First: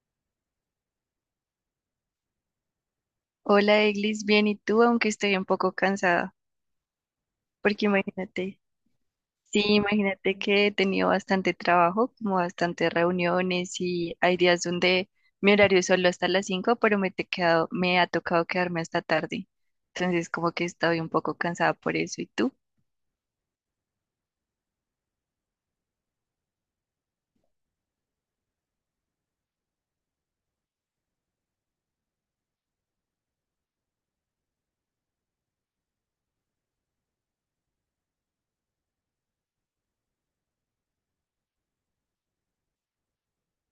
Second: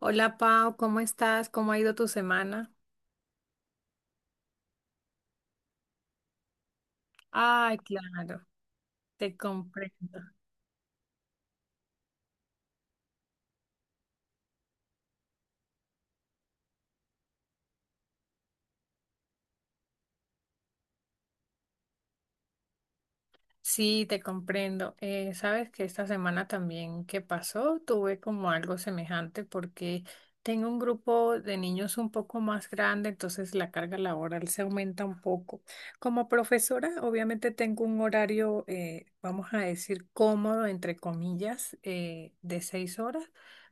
Hola Pau, ¿cómo estás? ¿Cómo ha ido tu semana? Hola, Eglis, bien, ¿y tú? Aunque estoy un poco cansada, Ay, porque claro, imagínate, te sí, comprendo. imagínate que he tenido bastante trabajo, como bastantes reuniones y hay días donde mi horario es solo hasta las 5, pero me ha tocado quedarme hasta tarde. Entonces, como que estoy un poco cansada por eso, ¿y tú? Sí, te comprendo. Sabes que esta semana también que pasó, tuve como algo semejante porque tengo un grupo de niños un poco más grande, entonces la carga laboral se aumenta un poco. Como profesora, obviamente tengo un horario, vamos a decir, cómodo, entre comillas, de 6 horas.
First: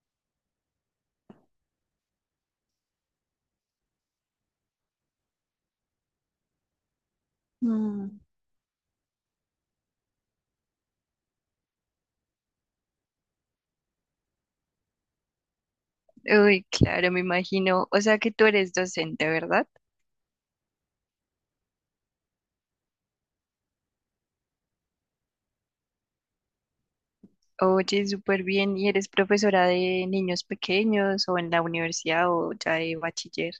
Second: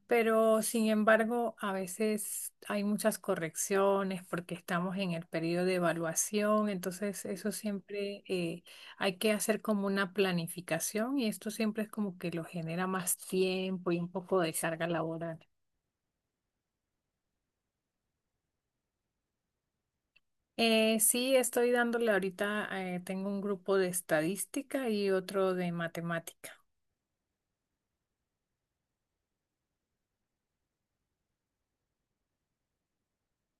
Pero sin embargo, a veces hay muchas correcciones porque estamos en el periodo de evaluación, entonces eso Mm. siempre hay que hacer como una planificación y esto siempre es como que lo genera más tiempo y un poco de carga laboral. Uy, claro, me imagino. O sea que tú eres docente, ¿verdad? Sí, estoy dándole ahorita, tengo un grupo de estadística y otro de matemática. Oye, súper bien. ¿Y eres profesora de niños pequeños o en la universidad o ya de bachiller?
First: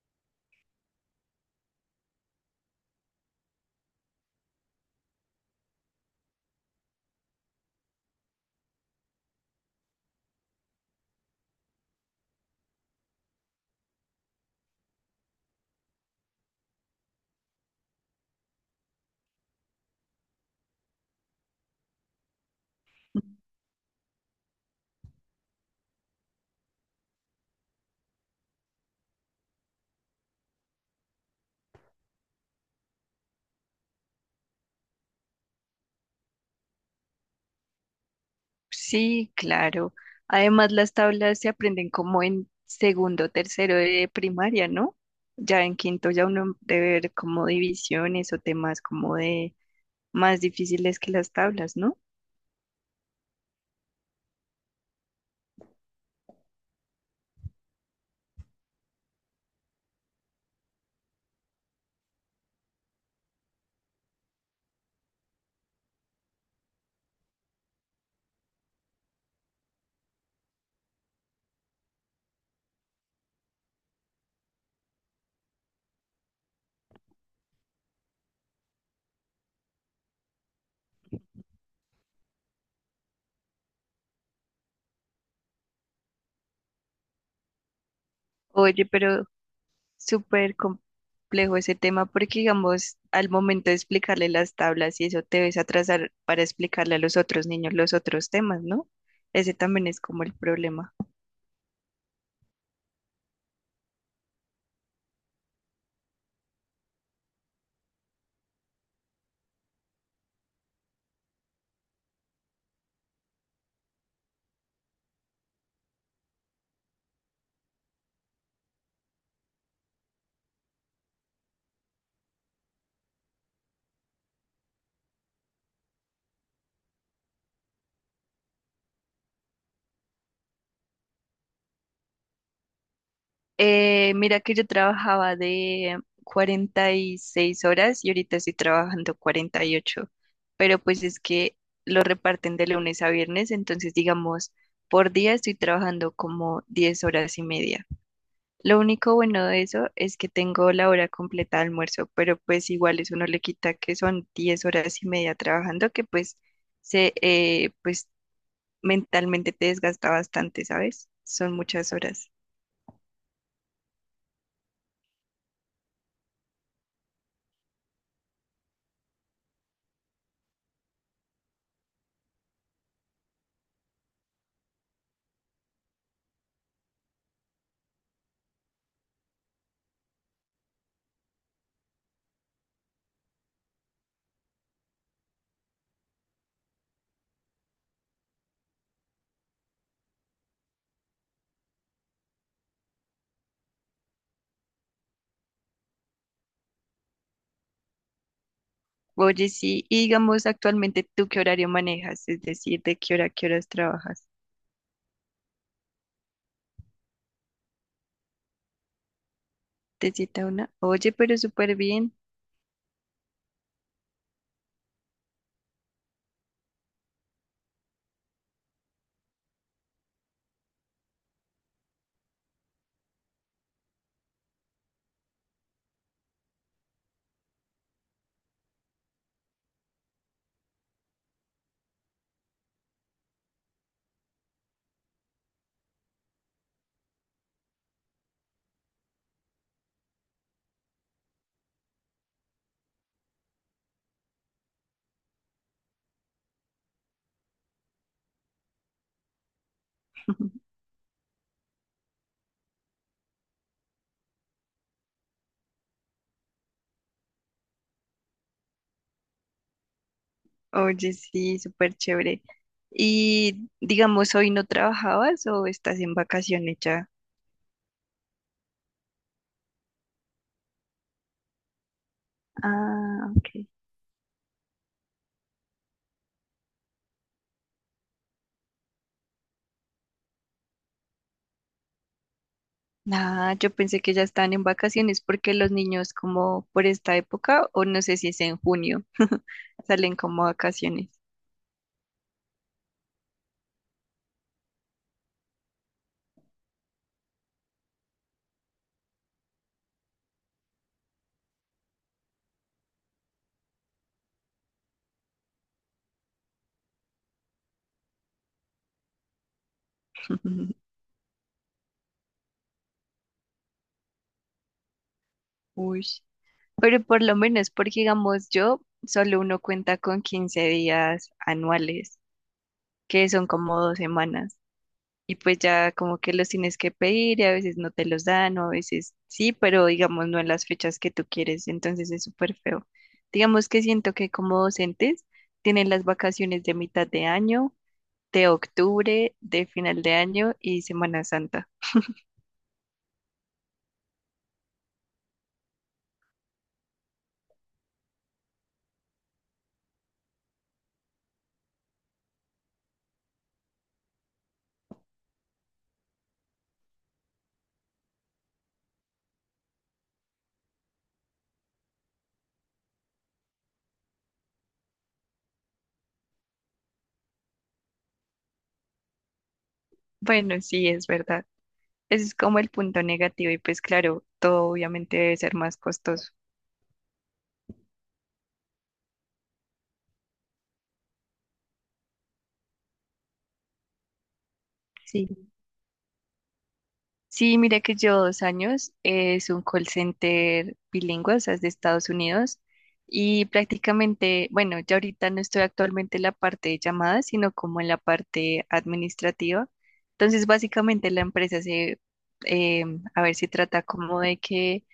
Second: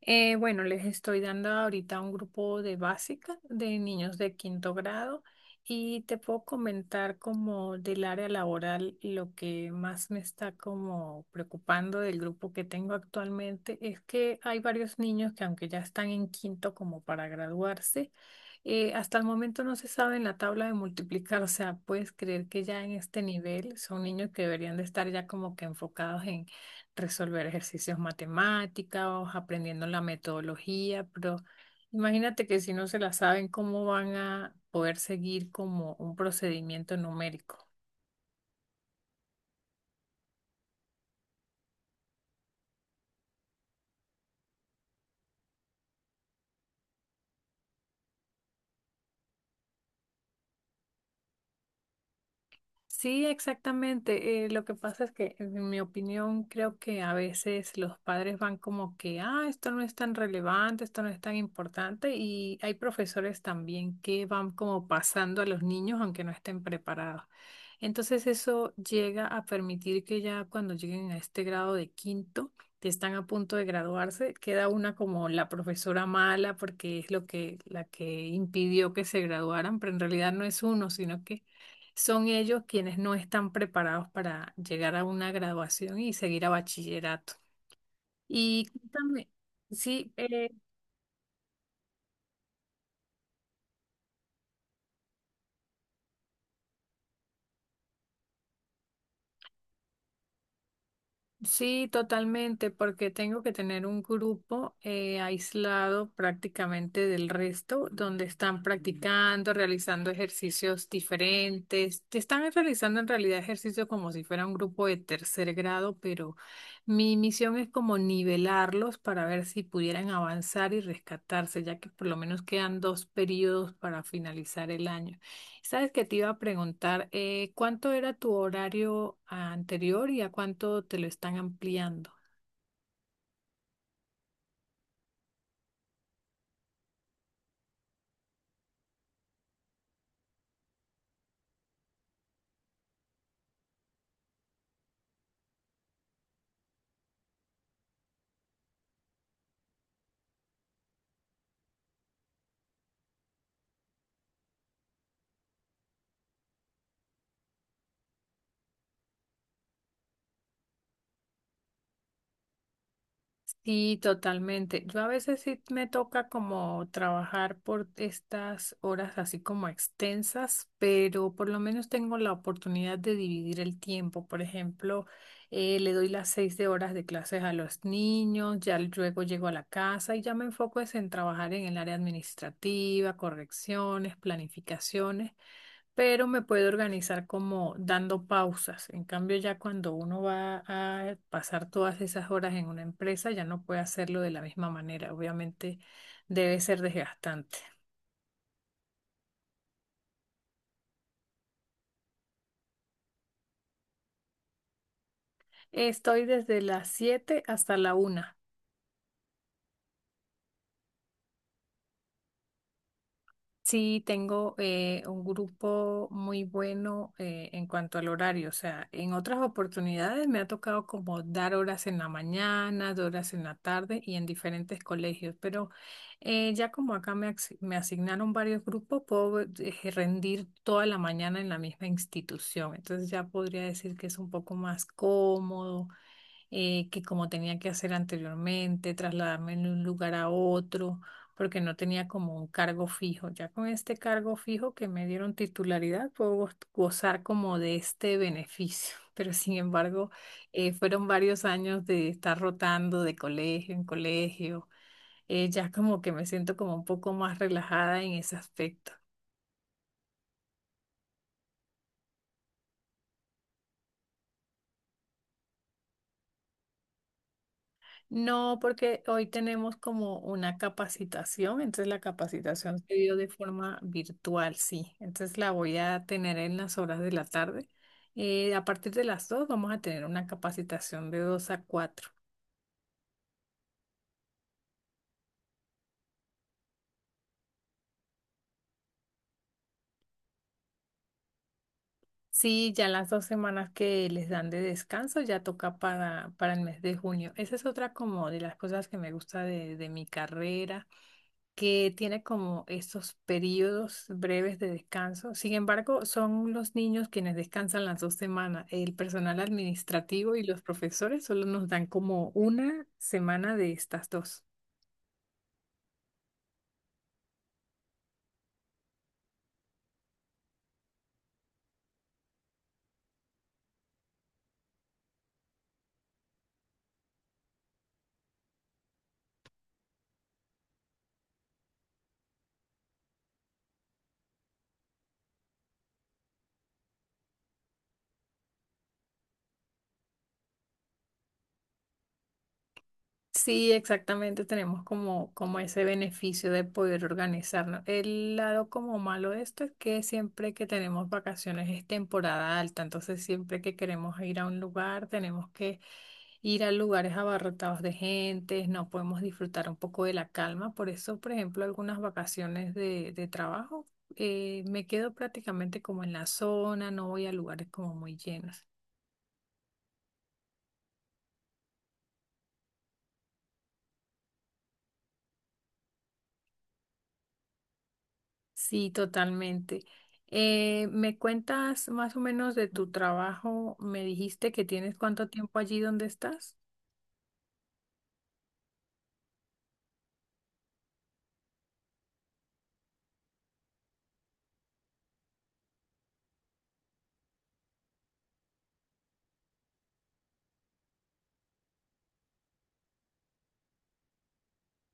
Bueno, les estoy dando ahorita un grupo de básica de niños de quinto grado y te puedo comentar como del área laboral lo que más me está como preocupando del grupo que tengo actualmente es que hay varios niños que aunque ya están en quinto como para graduarse, hasta el momento no se sabe en la tabla de multiplicar, o sea, puedes creer que ya en este nivel son niños que deberían de estar ya como que enfocados en resolver ejercicios matemáticos, aprendiendo la metodología, pero imagínate que si no se la saben, ¿cómo van a poder seguir como un procedimiento numérico? Sí, claro. Además, las tablas se aprenden como en segundo, tercero de primaria, ¿no? Ya en quinto ya uno debe ver como divisiones o temas como de más difíciles que las tablas, ¿no? Sí, exactamente. Lo que pasa es que, en mi opinión, creo que a veces los padres van como que, ah, esto no es tan relevante, esto no es tan importante, y hay profesores también que van como pasando a los niños aunque no estén preparados. Entonces eso llega a permitir que ya cuando lleguen a este grado de quinto, que están a punto de graduarse, queda una como la profesora mala porque es lo que la que impidió que se graduaran, pero en realidad no es uno, sino que son ellos quienes no están preparados para llegar a una graduación y seguir a bachillerato. Y Oye, pero cuéntame, sí, súper complejo ese tema porque, digamos, al momento de explicarle las tablas y eso te ves atrasar para explicarle a los otros niños los otros temas, ¿no? Ese también es como el problema. sí, totalmente, porque tengo que tener un grupo aislado prácticamente del resto, donde están practicando, realizando ejercicios diferentes. Te Están realizando en realidad ejercicios como si fuera un grupo de tercer grado, pero mi misión es como nivelarlos para ver si pudieran avanzar y rescatarse, ya que por lo menos quedan dos periodos para finalizar el año. Sabes que te iba a preguntar, ¿cuánto era tu horario anterior y a cuánto te lo están ampliando? Mira que yo trabajaba de 46 horas y ahorita estoy trabajando 48, pero pues es que lo reparten de lunes a viernes, entonces digamos, por día estoy trabajando como 10 horas y media. Lo único bueno de eso es que tengo la hora completa de almuerzo, pero pues igual eso no le quita que son 10 horas y media trabajando, que pues se pues mentalmente te desgasta bastante, ¿sabes? Son muchas horas. Sí, totalmente. Yo a veces sí me toca como trabajar por estas horas así como extensas, pero por lo menos tengo la oportunidad de dividir el tiempo. Por ejemplo, le doy las 6 de horas de clases a los niños, ya luego llego a la casa y ya me enfoco es en trabajar en el área administrativa, correcciones, planificaciones. Pero me puedo organizar como dando pausas. En cambio, ya cuando uno va a pasar todas esas horas en una empresa, ya no puede hacerlo de la misma manera. Obviamente debe ser desgastante. Oye, sí, y digamos actualmente tú qué horario manejas, es decir, de qué hora a qué horas trabajas. Estoy desde las 7 hasta la 1. Te cita una, oye, pero súper bien. Sí, tengo un grupo muy bueno en cuanto al horario. O sea, en otras oportunidades me ha tocado como dar horas en la mañana, dar horas en la tarde y en diferentes colegios. Pero ya como acá me asignaron varios grupos, puedo rendir toda la mañana en la misma institución. Entonces ya podría decir que es un poco más cómodo que como tenía que hacer anteriormente, trasladarme de un lugar a otro, porque no tenía como un cargo fijo. Ya con este cargo fijo que me dieron titularidad, puedo gozar como de este beneficio. Pero sin embargo, fueron varios años de estar rotando de colegio en colegio. Ya como que me siento como un poco más relajada en ese aspecto. Oye, sí, súper chévere. Y digamos, ¿hoy no trabajabas o estás en vacaciones ya? No, porque hoy tenemos como una capacitación, entonces la capacitación se dio de Ah, ok. forma virtual, sí. Entonces la voy a tener en las horas de la tarde. A partir de las 2 vamos a tener una capacitación de 2 a 4. Ah, yo pensé que ya están en vacaciones porque los niños como por esta época, o no sé si es en junio, salen como a vacaciones. Sí, ya las 2 semanas que les dan de descanso ya toca para el mes de junio. Esa es otra como de las cosas que me gusta de mi carrera que tiene como estos periodos breves de descanso. Sin embargo, son los niños quienes descansan las 2 semanas. El personal administrativo y los profesores solo nos dan como una semana de estas dos. Uy. Pero por lo menos, porque digamos yo, solo uno cuenta con 15 días anuales, que son como 2 semanas. Y pues ya como que los tienes que pedir y a veces no te los dan o a veces sí, pero digamos no en las fechas que tú quieres. Entonces es súper feo. Digamos que siento que como docentes tienen las vacaciones de mitad de año, de octubre, de final de año y Semana Santa. Sí, exactamente, tenemos como, como ese beneficio de poder organizarnos. El lado como malo de esto es que siempre que tenemos vacaciones es temporada alta, entonces siempre que queremos ir a un lugar tenemos que ir a lugares abarrotados de gente, no podemos disfrutar un poco de la calma. Por eso, por ejemplo, algunas vacaciones de trabajo me quedo prácticamente como en la zona, no voy a lugares como muy llenos. Bueno, sí, es verdad. Ese es como el punto negativo y pues claro, todo obviamente debe ser más costoso. Sí, totalmente. ¿Me cuentas más o menos de tu trabajo? Me dijiste que tienes cuánto Sí. tiempo allí donde estás. Sí, mira que yo 2 años es un call center bilingüe, o sea, es de Estados Unidos y prácticamente, bueno, ya ahorita no estoy actualmente en la parte de llamadas, sino como en la parte administrativa. Entonces, básicamente la empresa se, em, a ver, se trata como de que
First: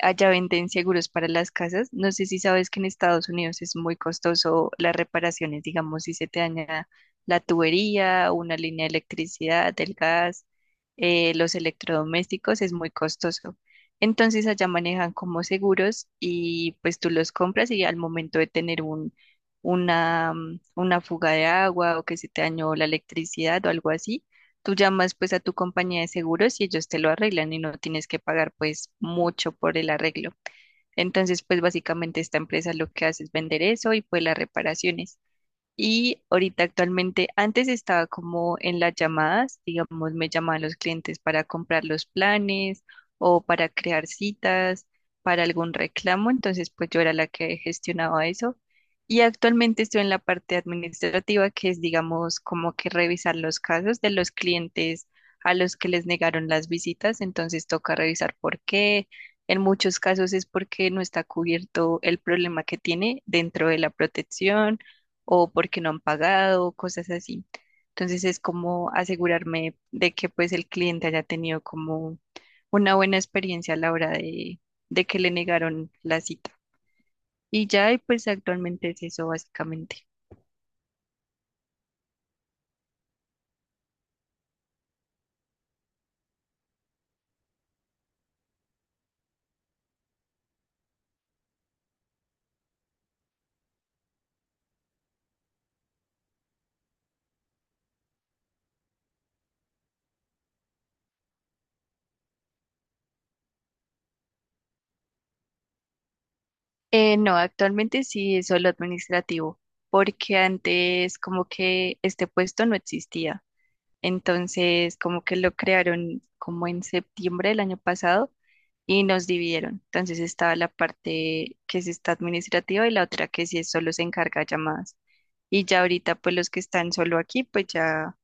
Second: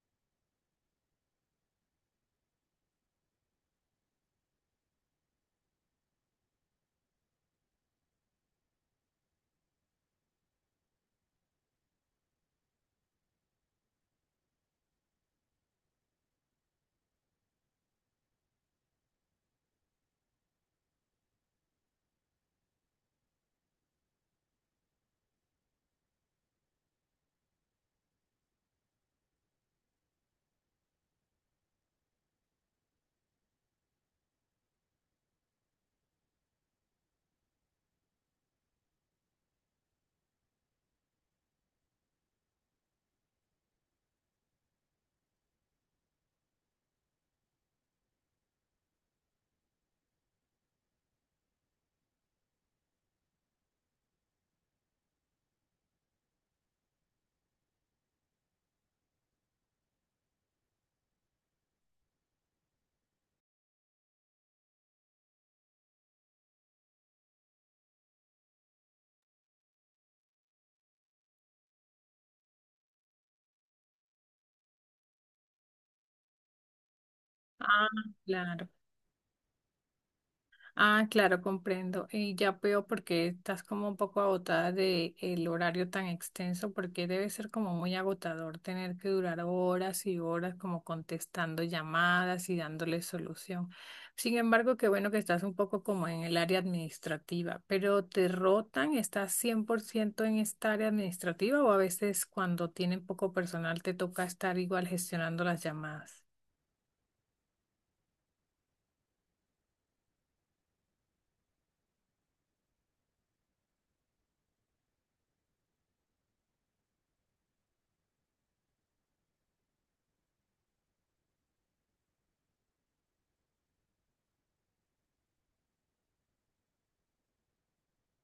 allá venden seguros para las casas. No sé si sabes que en Estados Unidos es muy costoso las reparaciones, digamos, si se te daña la tubería, una línea de electricidad, del gas, los electrodomésticos, es muy costoso. Entonces allá manejan como seguros y pues tú los compras y al momento de tener una fuga de agua o que se te dañó la electricidad o algo así, tú llamas pues a tu compañía de seguros y ellos te lo arreglan y no tienes que pagar pues mucho por el arreglo. Entonces pues básicamente esta empresa lo que hace es vender eso y pues las reparaciones. Y ahorita actualmente, antes estaba como en las llamadas, digamos, me llamaban los clientes para comprar los planes o para crear citas, para algún reclamo, entonces pues yo era la que gestionaba eso. Y actualmente estoy en la parte administrativa, que es, digamos, como que revisar los casos de los clientes a los que les negaron las visitas, entonces toca revisar por qué. En muchos casos es porque no está cubierto el problema que tiene dentro de la protección o porque no han pagado, cosas así. Entonces es como asegurarme de que pues el cliente haya tenido como una buena experiencia a la hora de que le negaron la cita. Y Ah, ya, y pues claro. actualmente es eso básicamente. Ah, claro, comprendo. Y ya veo por qué estás como un poco agotada de el horario tan extenso, porque debe ser como muy agotador tener que durar horas y horas como contestando llamadas y dándole solución. Sin embargo, qué bueno que estás un poco como en el área administrativa, pero ¿te rotan? ¿Estás 100% en esta área administrativa o a veces cuando tienen poco personal te toca estar igual gestionando las llamadas? No, actualmente sí es solo administrativo, porque antes como que este puesto no existía. Entonces, como que lo crearon como en septiembre del año pasado y nos dividieron. Entonces estaba la parte que sí está administrativa y la otra que sí es solo se encarga de llamadas. Y ya ahorita, pues los que están solo aquí, pues ya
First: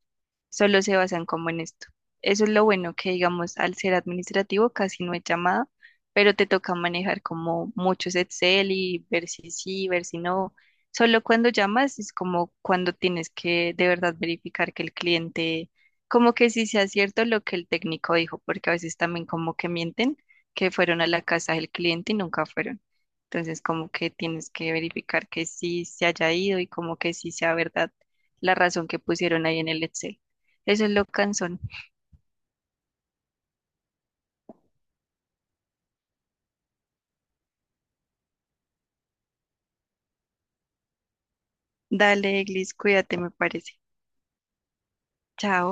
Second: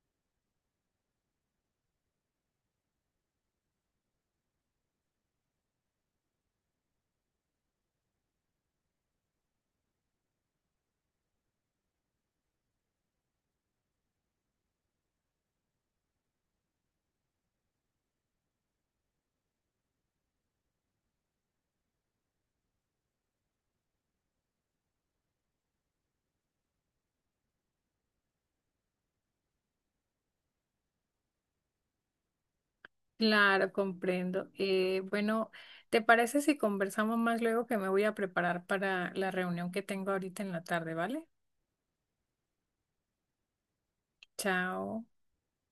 solo se basan como en esto. Eso es lo bueno que, digamos, al ser administrativo casi no es llamada, pero te toca manejar como muchos Excel y ver si sí, ver si no. Solo cuando llamas es como cuando tienes que de verdad verificar que el cliente, como que sí sea cierto lo que el técnico dijo, porque a veces también como que mienten que fueron a la casa del cliente y nunca fueron. Entonces como que tienes que verificar que sí se haya ido y como que sí sea verdad la razón que pusieron ahí en el Excel. Eso es lo cansón. Claro, comprendo. Bueno, ¿te parece si conversamos más luego que me voy a preparar para la reunión que tengo ahorita en la tarde, ¿vale? Dale, Eglis, cuídate, me parece. Chao. Chao.